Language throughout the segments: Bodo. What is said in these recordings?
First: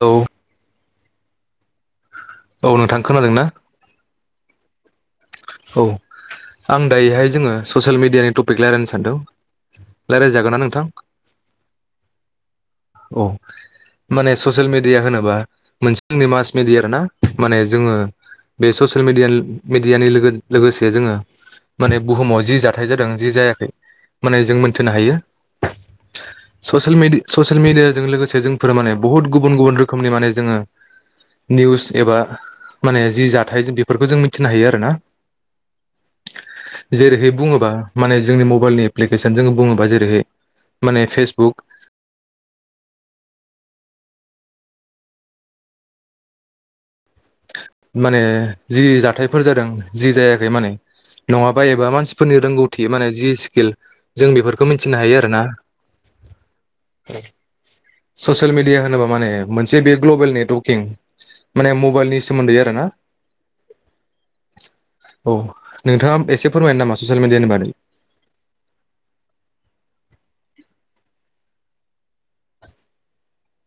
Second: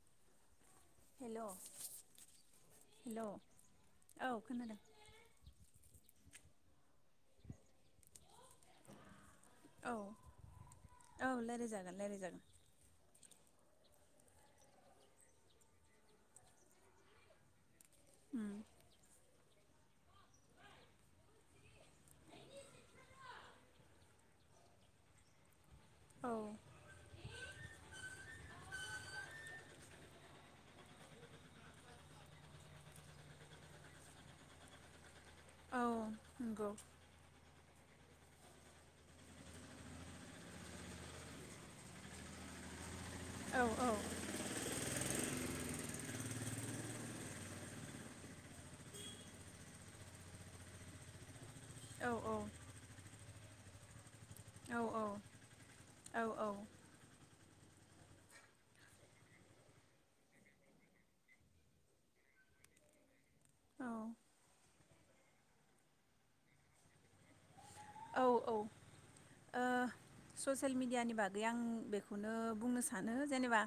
औ हेलौ औ नोंथां खोनादों ना? खोनादों औ आं दायोहाय जोङो ससियेल मिडियानि टप क रायलायनो सानदों औ रायलाय जागोन ना नोंथां? रायलायजागोन रायलायजागोन अ माने ससियेल मिडिया होनोबा मोनसे जोंनि मास मिडिया आरो ना माने जोङो उम बे ससियेल मेडिया मेडियानि लोगो लोगोसे जोङो माने बुहुमाव जि जाथाय जादों जि जायाखै माने जों मोन्थिनो हायो। औ ससियेल मिडि ससियेल मिडियाजों लोगोसे जोंफोर माने बुहुत गुबुन गुबुन रोखोमनि माने जोङो निउस एबा माने जि जाथाय बेफोरखौ जों मिथिनो हायो आरो ना। औ नंगौ जेरैहाय बुङोबा माने जोंनि मबाइलनि एप्लिकेसन जों बुङोबा जेरैहाय माने फेसबुक औ औ [inaudible] माने जि जाथायफोर जादों जि जायाखै माने नङाब बायोबा औ मानसिफोरनि रोंगौथि माने जिस किल जों बेफोरखौ औ मिथिनो हायो आरो ना औ औ ससियेल मिडिया होनोबा माने मोनसे बे ग्लबेल नेटवर्किं माने मबाइलनि सोमोनन्दै आरो ना औ औ नोंथाङा एसे फोरमायनो नामा ससियेल मिडियानि बारै? औ औ ओ ससियेल मिडियानि बागै आं बेखौनो बुंनो सानो जेनेबा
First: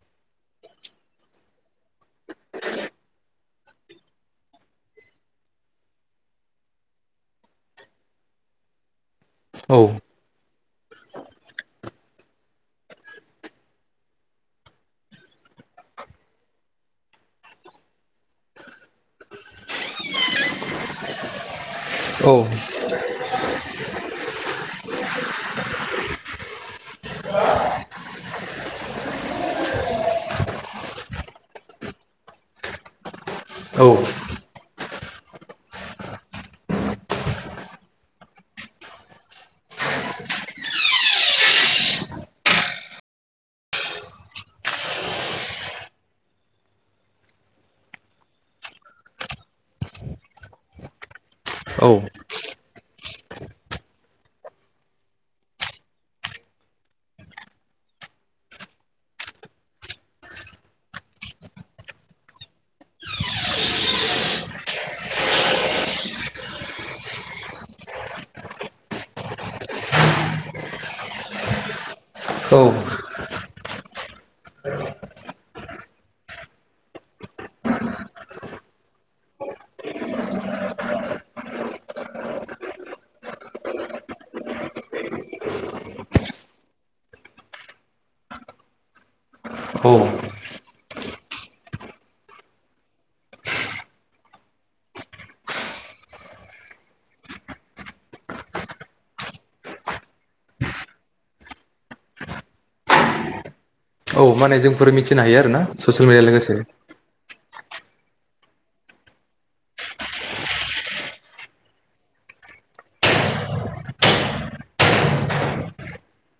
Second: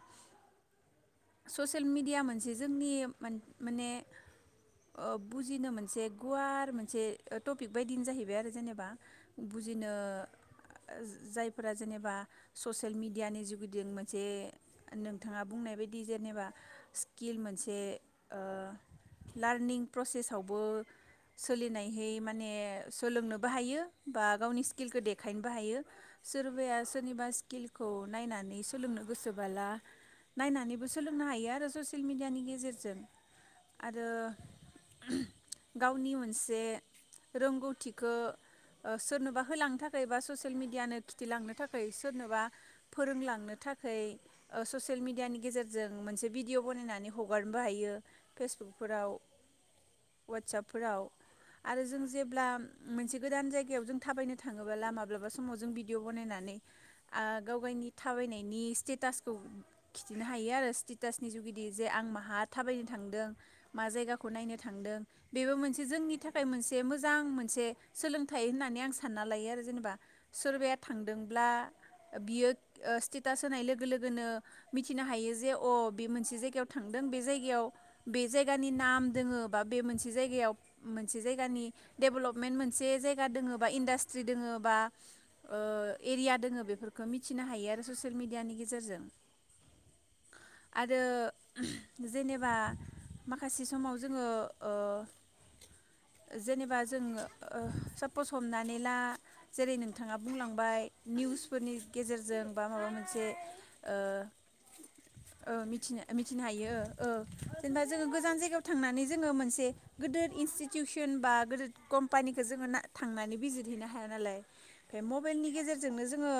ससियेल मिडिया मोनसे जोंनि माने माने ओ बुजिनो मोनसे गुवार मोनसे टपिक बायदिनो जाहैबाय आरो जेनेबा औ बुजिनो ओ जायफोरा जेनेबा ससियेल मिडियानि जुगिदों मोनसे नोंथाङा बुंनाय बायदि दि जेनेबा स्किल मोनसे ओ लार्निं प्रसेसआवबो सोलिनायहै औ माने सोलोंनोबो हायो बा गावनि स्किलखौ देखायनोबो हायो सोरबाया सोरनिबा स्किलखौ नायनानै सोलोंनो गोसोबाला नायनानै सोलोंनो हायो आरो ससियेल मिडियानि गेजेरजों औ आरो गावनि मोनसे रोंगौथिखो सोरनोबा होलांनो थाखाय बा ससियेल मिडियानो खिथिलांनो थाखाय सोरनोबा फोरोंलांनो थाखाय ओ ससियेल मिडियानि गेजेर जों मोनसे भिडिअ' बनायनानै हगारनोबो हायो फेसबुकफोराव वाटसापफोराव आरो जों औ जेब्ला मोनसे गोदान जायगायाव जों थाबायनो थाङोब्ला माब्लाबा समाव जों भिडिअ' बनायनानै आ गावगायनि थाबायनायनि स्टेटासखौ खिन्थिनो हा हायो आरो स्टेटासनि जुगिदि जे आं माहा थाबायनो थांदों मा जायगाखौ नायनो थांदों बेबो मोनसे जोंनि थाखाय मोनसे मोजां मोनसे सोलोंथाइ होननानै आं सानना लायो आरो जेनेबा सोरबाया थांदोंब्ला बियो औ ओ स्टेटास होनाय लोगो लोगोनो मिथ थिनो हायो जे अ बे मोनसे जायगायाव थांदों बे जायगायाव बे जायगानि नाम दोङो बा बे मोनसे जायगायाव मोनसे जायगानि डेभलपमेन्ट मोनसे जायगा दोङो बा इन्डास्ट्रि दोङो बा ओ एरिया दोङो बेफोरखौ मिथिनो हायो आरो ससियेल मिडियानि गेजेरजों औ आरो जेनेबा माखासे समाव जोङो ओ जेनेबा जों ओ सापस हमनानै ला जेरै नोंथाङा बुंलांबाय निउसफोरनि गेजेरजों बा माबा मोनसे औ ओ माने जोंफोर मिथिनो हायो ओ आरोना मिथिनो ससिल मिडिया मिथिनो लोगोसे हायो ओ जेनेबा जोङो गोजान जायगायाव थांनानै जोङो मोनसे गोदोर इनस्टिटिउसन बा गोदोर कम्पानिखौ ना जोङो थांनानै बिजिर हैैनो हाया नालाय मफ्राय मबाइलनि गेजेरजोंनो जोङो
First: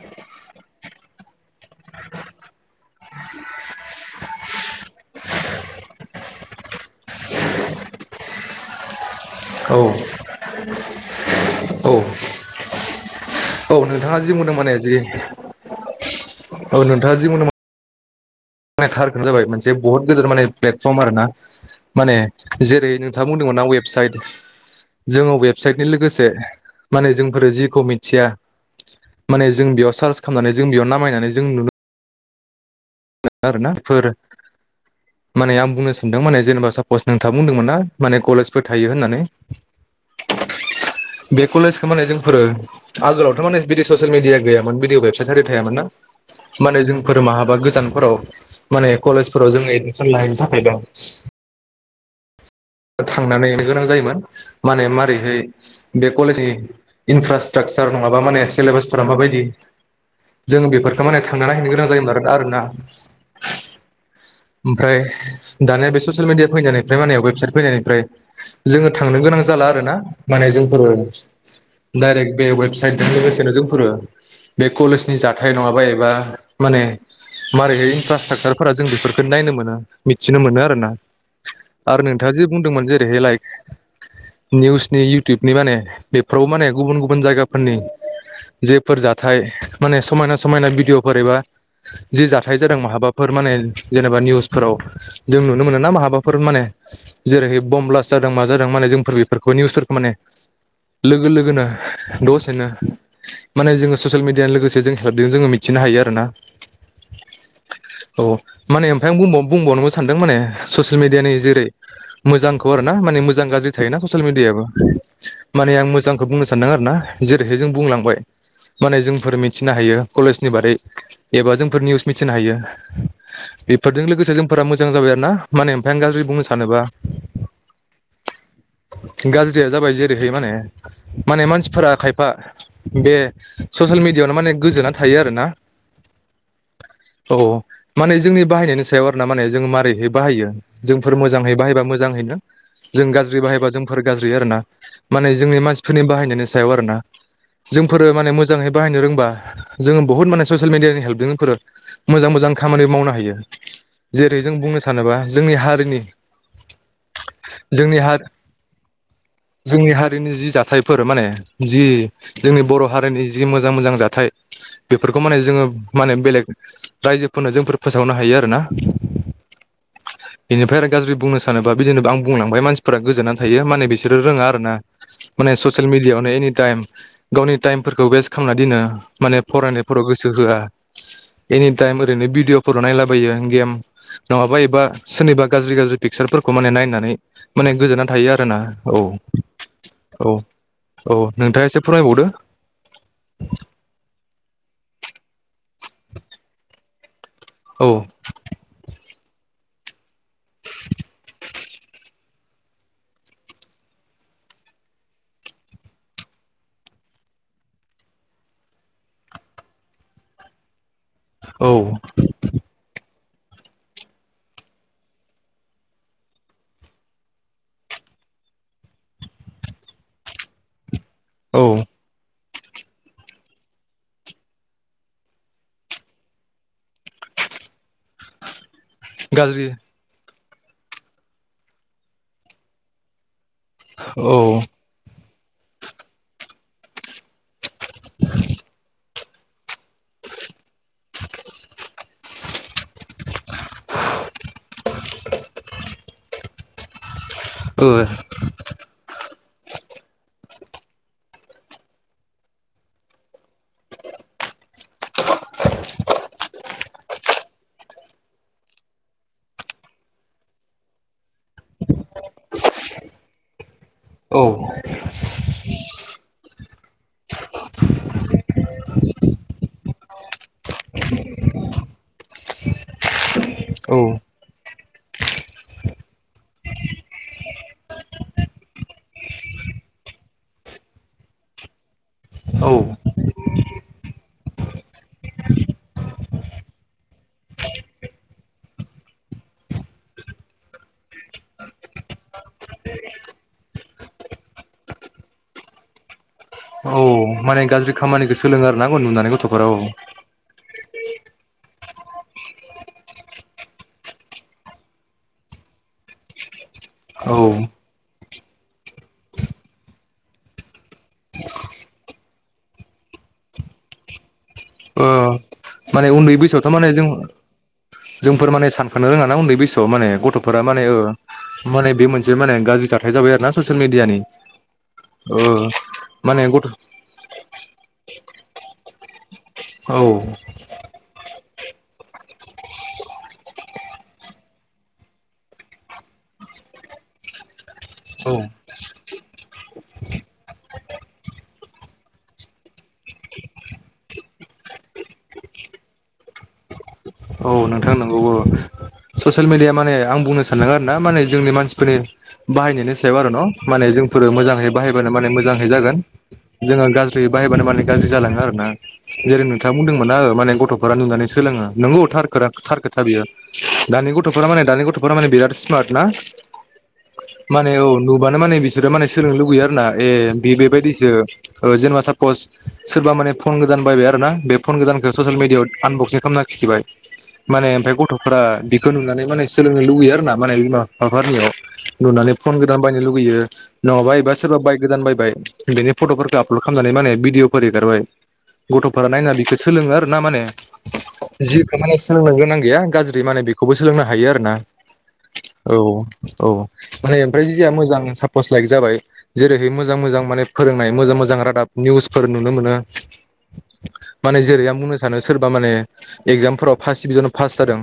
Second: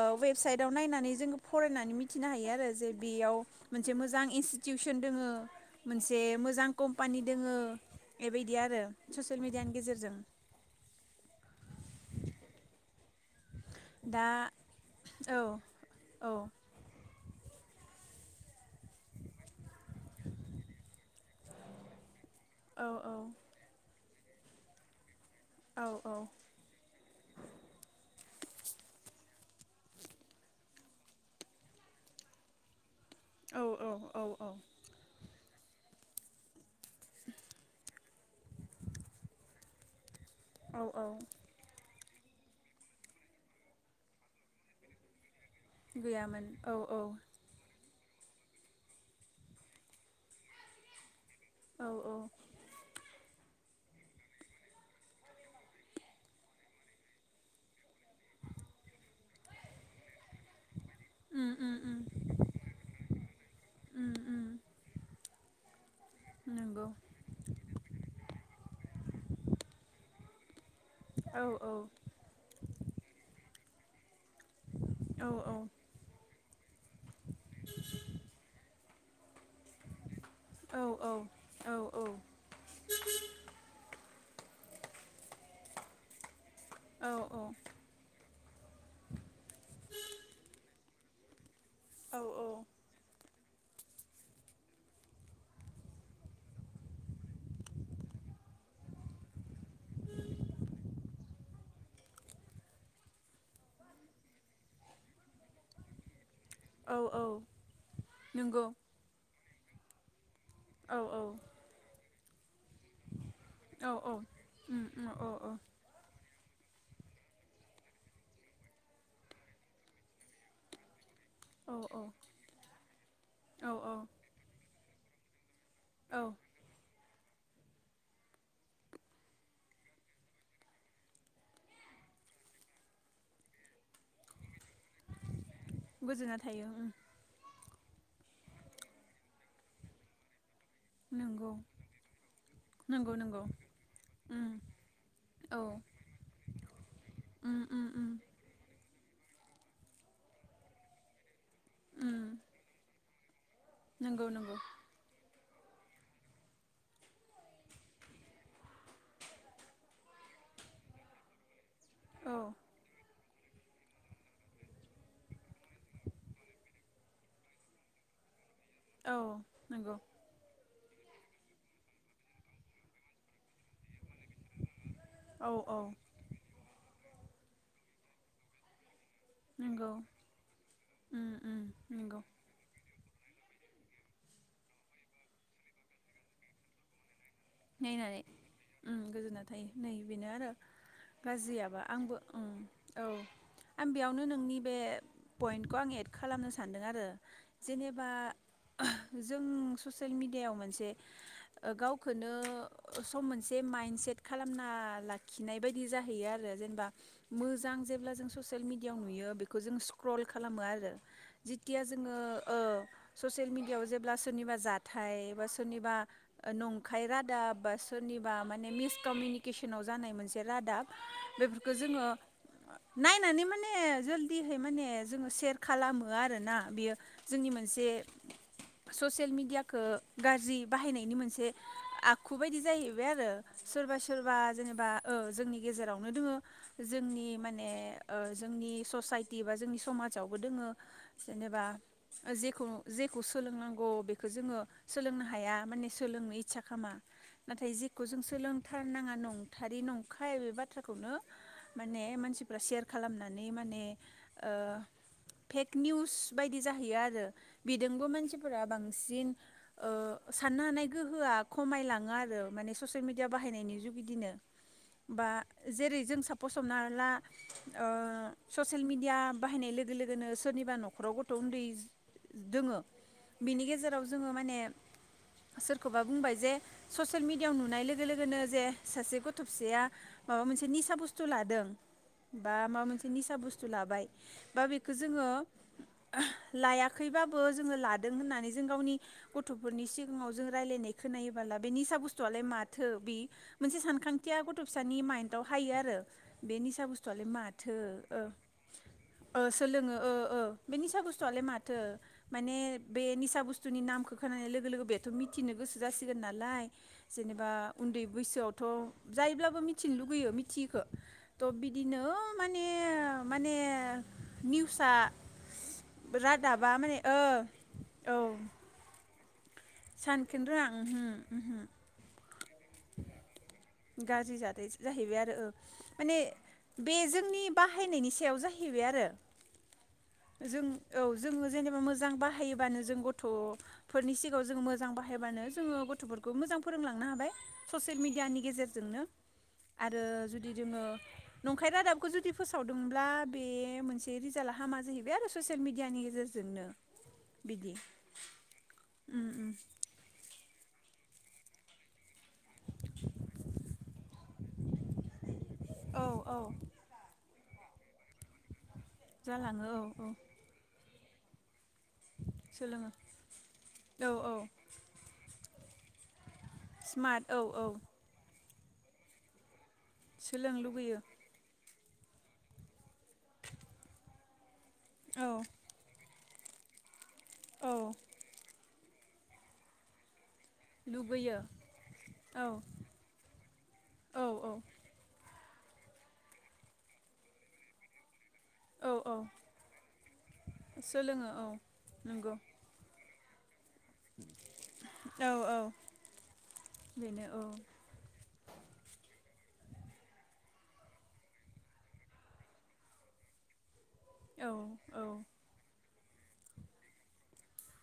ओ वेबसाइटआव नायनानै जोङो फरायनानै मिथ मिथिनो हायो आरो जे बेयाव मोनसे मोजां इनसटिउसन दोङो मोनसे मोजां कम्पानि दोङो बेबायदि आरो ससेेल मेडियानि औ गेजेरजों। औ औ नोंथाङा दा जि मोनदों माने जि औ औ नोंथाङा जि मोनदों [unintelligible] थारकोनो जाबाय मोनसे बुहुत गोदोर माने प्लेटफर्म आरो ना माने औ जेरै नोंथाङा बुंदोंमोनना वेबसाइट [inaudible] जोंङो औ वेबसाइटनि लोगोसे माने जोंफोरो जिखौ मिथिया माने जों बेयाव सार्च खालामनानै जों बेयाव नामायनानै जों नुनो मोनो औ आरोना फोर औ माने आं बुंनो सा नदों माने जेनेबा सा फस नोंथाब बुंदोंमोन ना माने कलेजफोर थायो होननानै औ औ बे कलेजखौ माने जों आगोलावथ' माने बिदि ससेल मिडया गैयामोन बिदि वेबसाइट आरि थायामोन ना गैयामोन औ माने औ जोंफोर माहाबा गोजानफोराव माने कलेजफोराव जों‌ एडमिसन लाहैनो थाखायल' औ औ थांनानैनो लानो गोनां जायोमोन माने मारैहाय बे कलेजनि इनफ्रा स्टाकसार नङाबा माने सिलेबासफोरा माबायदि जों बेफोर थारमाने थांना उम नाहैनो उम गोनां जायोमोन उम आरोना आरोना उम उम ओमफ्राय दानिया बे ससेल मिडिया फैनानै नंगौ बे माने वेबसाइट ओमफ्राय जोङो थांनो गोनां जाला आरोना माने जों औ औ डाइरेक्ट बे वेबसाइटजों लोगोसेनो जों फोरो बे कलेजनि औ जाथाय नङाबा एबा माने मारै इनफ्रास्ट्राकसारफोरा जों बेफोर नायनो मोन। मिथिनो मोनो आरो औ ना औ आरो नों बुंदोंमोन जेरैहाय लाय निउसनि, इउटुबनि माने बे फोराव माने औ गुबुन-गुबुन जायगाफोरनि जेफोर जाथाय माने समायना समायना भिडिअफोर एबा औ जि जाथाय जादों माहाबाफोर माने जेनेबा निउसफोराव जों नुनो मोनो ना माहाबाफोर माने जेरैहाय बम ब्लास्ट जादों मा जादों माने जोंफोर बेफोरखौ निउसफोरखौ माने लोगो लोगोनो, दसेनो माने जोङो ससेल मिडियानो लोगोसे जों जोङो मिथिनो हायो आरोना। औ औ औ नंगौ माने ओमफाय आं बुंबाव बुंबावनोबो सानदों माने ससेल औ औ मिडियानि जेरै मोजांख खौ आरोना माने मोजां गाज्रि औ थायोना ससियेल मिडियाबो उम उम औ औ माने आं मोजां खौ बुंनो सानदों आरो ना जेरैहाय जों बुंलांबाय माने जोंफोर मिथिनो हायो कलेजनि बारै एबा औ जोंफोर निउस मिथिनो हायो औ बेफोरजों औ लोगोसे जोंफोरा मो मोजां जाबाय आरो ना। माने ओमफ्राइ आं गाज्रि औ बुंनो गाज्रिया जाबाय जेरैहाय माने माने मानसिफोरा खायफा बे ससियेल मिडियाआवनो माने गोजोना थायो आरोना गोजोना थायो उम औ। माने जोंनि बाहायनायनि सायाव आर ना माने जों मारैहाय बाहायो। जोंफोर नंगौ मोजांयै बाहायबा मोजांहैनो जों नंगौ गाज्रि नंगौ बाहायबा जोंफोर गाज्रि आरो उम ना माने जोंनि औ मानसिफोरनि बाहायनायनि सायाव आरो ना उम उम जोंफोर उम माने मोजांहै बाहायनो रों बा जोङो बुहत माने ससियेल मिडियानि हेल्पजों उम मोजां मोजां खामानि मावनो हायो। नंगौ जेरै जों नंगौ बुंनो सानोबा जोंनि हारिनि जोंनि हा जोंनि हारिनि जि जाथायफोर माने औ औ नंगौ बेनिफ्राय गाज्रि बुंनो सानोबा बिदि होननोबो आं बुंलांबाय मानसिफोरा गोजावनानै थायो माने बेस बिसोरो रोङा आरो ना माने औ औ ससियेल मिडियाआवनो एनि टाइम गावनि टाइमफोरखौ वेस्ट खालामना दोनो माने नंगौ फरायनायफोराव गोसो होआ उम उम एनिटाइम नंगौ ओरैनो भिडिअफोराव नायलाबो गेम नङाबा एबा सोरनिबा गाज्रि गाज्रि पिकसारफोरखौ माने नायनानै माने गोजोनना नायनानै थायो आरोना औ ओम गोजोना थायो नै बेनो औ आरो औ नोंथाङा एसे गाज्रियाबा आंबो फोरमायबावदो ओम औ आं बेयावनो नोंनि बे पइन्टखौ आं एड खालामनो सानदों आरो औ जेनेबा जों ससियेल मिडियाव मोनसे गावखौ नो सम मोनसे माइन्डसेट खालामना लाखिनाय बायदि जाहैयो आरो जेनेबा मोजां जेब्ला जों ससियेल मिेडियाआव नुयो बेखौ जों स्क्रल खालामो आरो औ जिथिया जोङो ओ ससियेल मिडियायाव जेब्ला सोरनिबा जाथाय बा सोरनिबा नं खाय रादाब बा सोरनिबा माने मिसकमिउनिकेसनाव जानाय मोनसे रादाब औ बेफोरखौ जोङो नायनानै माने जल्दिहै माने जोङो सेयार खालामो आरोना बेयो जोंनि मोनसे ससियेल गाज्रि मिडियाखौ गाज्रि जि बाहायनायनि मोनसे आखु बायदि जाहैबाय आरो सोरबा औ सोरबा ओ जेनेबा ओ जोंनि गेजेरावनो दोङो जोंनि माने ओ जोंनि ससाइटि बा जोंनि समाजावबो दोङो जेनेबा जेखौ जेखौ सोलोंनांगौ बेखौ जोङो सोलोंनो हाया माने सोलोंनो आसा खालामा नाथाय औ जेखौ जों सोलोंथारनाङा नंथारै नंखाय बे बाथ्रा खौनो माने मानसिफ्रा सेयार खालामनानै माने ओह फेक निउस बायदि जाहैयो आरो बिजों मानसिफोरा बांसिन ओह साननो हानाय गो खमायलाङो आरो माने ससेयेल मिडिया बाहायनायनि जुग बिदिनो औ बा जेरै जों साफस हमना ओह ससेयल मिडिया बाहायनाय लोगो लोगोनो सोरनिबा न'खराव गथ' उन्दै दोङो बिनि गेजेराव जोङो माने सोरखौबा बुंबाय जे ससेयेल मिडियाआव नुनाय लोगो लोगोनो जे सासे गथ' फिसाया माबा मोनसे निसा बुस्थु लादों बा औ माबा मोनसे निसा बुस्थु लाबाय बा बेखौ जोङो लायाखैबाबो जोङो लादों होननानै जों गावनि गथ'फोरनि सिगाङाव जों रायजलायनाय खोननायोबोला बे निसा बुस्थुआलाय माथो बे मोनसे सानखांथिया गथ' फिसानि माइन्दाव हायो आरो बे निसा बुस्थु औ माने गाज्रि खामानिखौ सोलोङो आरो ना नुनानै ओ गथ'फोरा औ सोलोङो ओ ओ बे निसा बुस्थुआलाय माथो माने बे निसा बुस्थुनि नामखौ खोनानाय लोगो लोगो बेथ' मिथिनो गोसो जासिगोन नालाय औ जेनेबा ओ उन्दै बैसोआवथ' जायब्लाबो मिथिनो लुगैयो मिथियैखो थ बिदिनो माने माने निउसआ माने उन्दै बैसोआवथ' रादाबा माने जों ओ औ जोंफोर माने सानखानो रोङा। ना उन्दै बैसो। माने सानखोनो गथ'फोरा रोङा माने ओ ओमहो ओमहो बे मोनसे माने गाज्रि जाथाय जाबाय आरो ससेल गाज्रि जाथाय जाहैबाय आरो माने बे जोंनि बा। बाहायनायनि सायाव जाहैबाय आरो। औ जों औ जोङो। जेनेबा मोजां बाहायोबानो जों गथ'फोरनि सिगाङाव जों मोजां बाहायबानो जोङो गथ'फोरखौ मोजां फोरोंलांनो हाबाय। ससेल औ मिडियानि जोंनो आरो जुदि जोङो नंखाय रादाबखौ जुदि फोसावदोंब्ला बे मोनसे रिजाल्टआ हामा जाहैबाय आरो ससियेल मिडियानि गेजेरजोंनो। औ बिदि नोंथां नंगौबो उम ससियेल उम मिडिया माने आं बुंनो सानदों आरो ना माने जोंनि मानसिफोरनि बाहायनायनि सायाव आरो न' माने जोंफोरो मोजांङै बाहायबानो माने मोजांङै जागोन औ औ जोङो गाज्रियै बाहायबानो माने गाज्रि जालाङो आरो ना। जेरै जालाङो नोंथाङा औ बुंदोंमोन औ ओह माने गथ' नुनानै माने सोलोङो। थार सोलोङो खोथा बियो औ दानि औ गथ'फोरा माने द गथ'फोरा माने बिराद सुवात ना माने औ नुबानो माने बिसोरो माने सोलोंनो लुबैयो। ना ए सोलों लुगैयो बेबायदिसो। जेनेबा सापस सोरबा माने फन गोदान बायबाय आरो ना? बे फन गोदानखौ औ ससियेल मिडिआव आनबक्सिं खालाम खिथिबाय [inaudible] औ माने ओमफाय गथ'फोरा नुनानै मान सोंनो लुबैयो आरो ना माने बिमा लुगैयो बिफाफोरनियाव नुनानै औ फन गोदान बायनो लुगैयो नङाबा औ एबा औ सोरबा बाइक गोदान बायबाय। बेनि फट'फोरखौ आपल'ड खालामनानै माने भिडिअफोर एगारबाय। औ गथ'फोरा औ नायना बिखौ सोलोङो आरो ना माने सोलोङो औ जि माने सोलोंनो नंगौ गोनां गैया। गाज्रि माने बि। खौबो सोलोंनो हायो आरोना औ औ माने बेनो औ ओमफ्राय जोंहा मोजां सापस लाइक जाबाय जे ओेरै मोजां मोजां माने फोरोंनाय मोजां मोजां रादाब निउसफोर नुनो मोनो माने औ जेरै आं बुंनो सानो औ सोरबा माने एग्जामफोराव फार्स्ट डिभिजनाव पास जादों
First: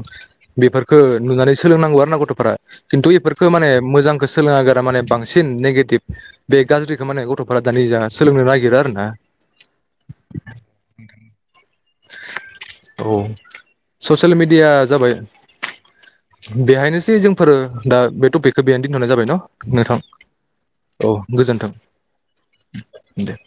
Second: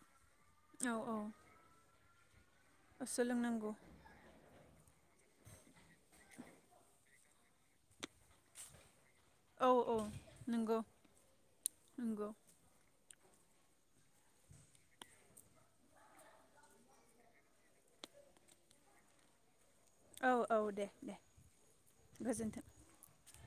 औ बेफोरखौ औ नुनानै सोलोंनांगौ आरो ग फोरा खिन्थु बेफोरखौ माने सोलोंनांगौ मोजांखौ सोलोङा गा माने बांसिन नेगेटिभ बे गाज्रिखौ माने गथ'फोरा दानि सोलोंनो नागिरो आरो ना औ औ नंगौ नंगौ औ ससियेल मिडिया जाबाय बेहायनोसै जोंफोरो दा बे टपिकखौ बेहायनो दोनथ'नाय जाबाय न नोंथां औ औ दे दे औ गोजोन्थों गोजोन्थों दे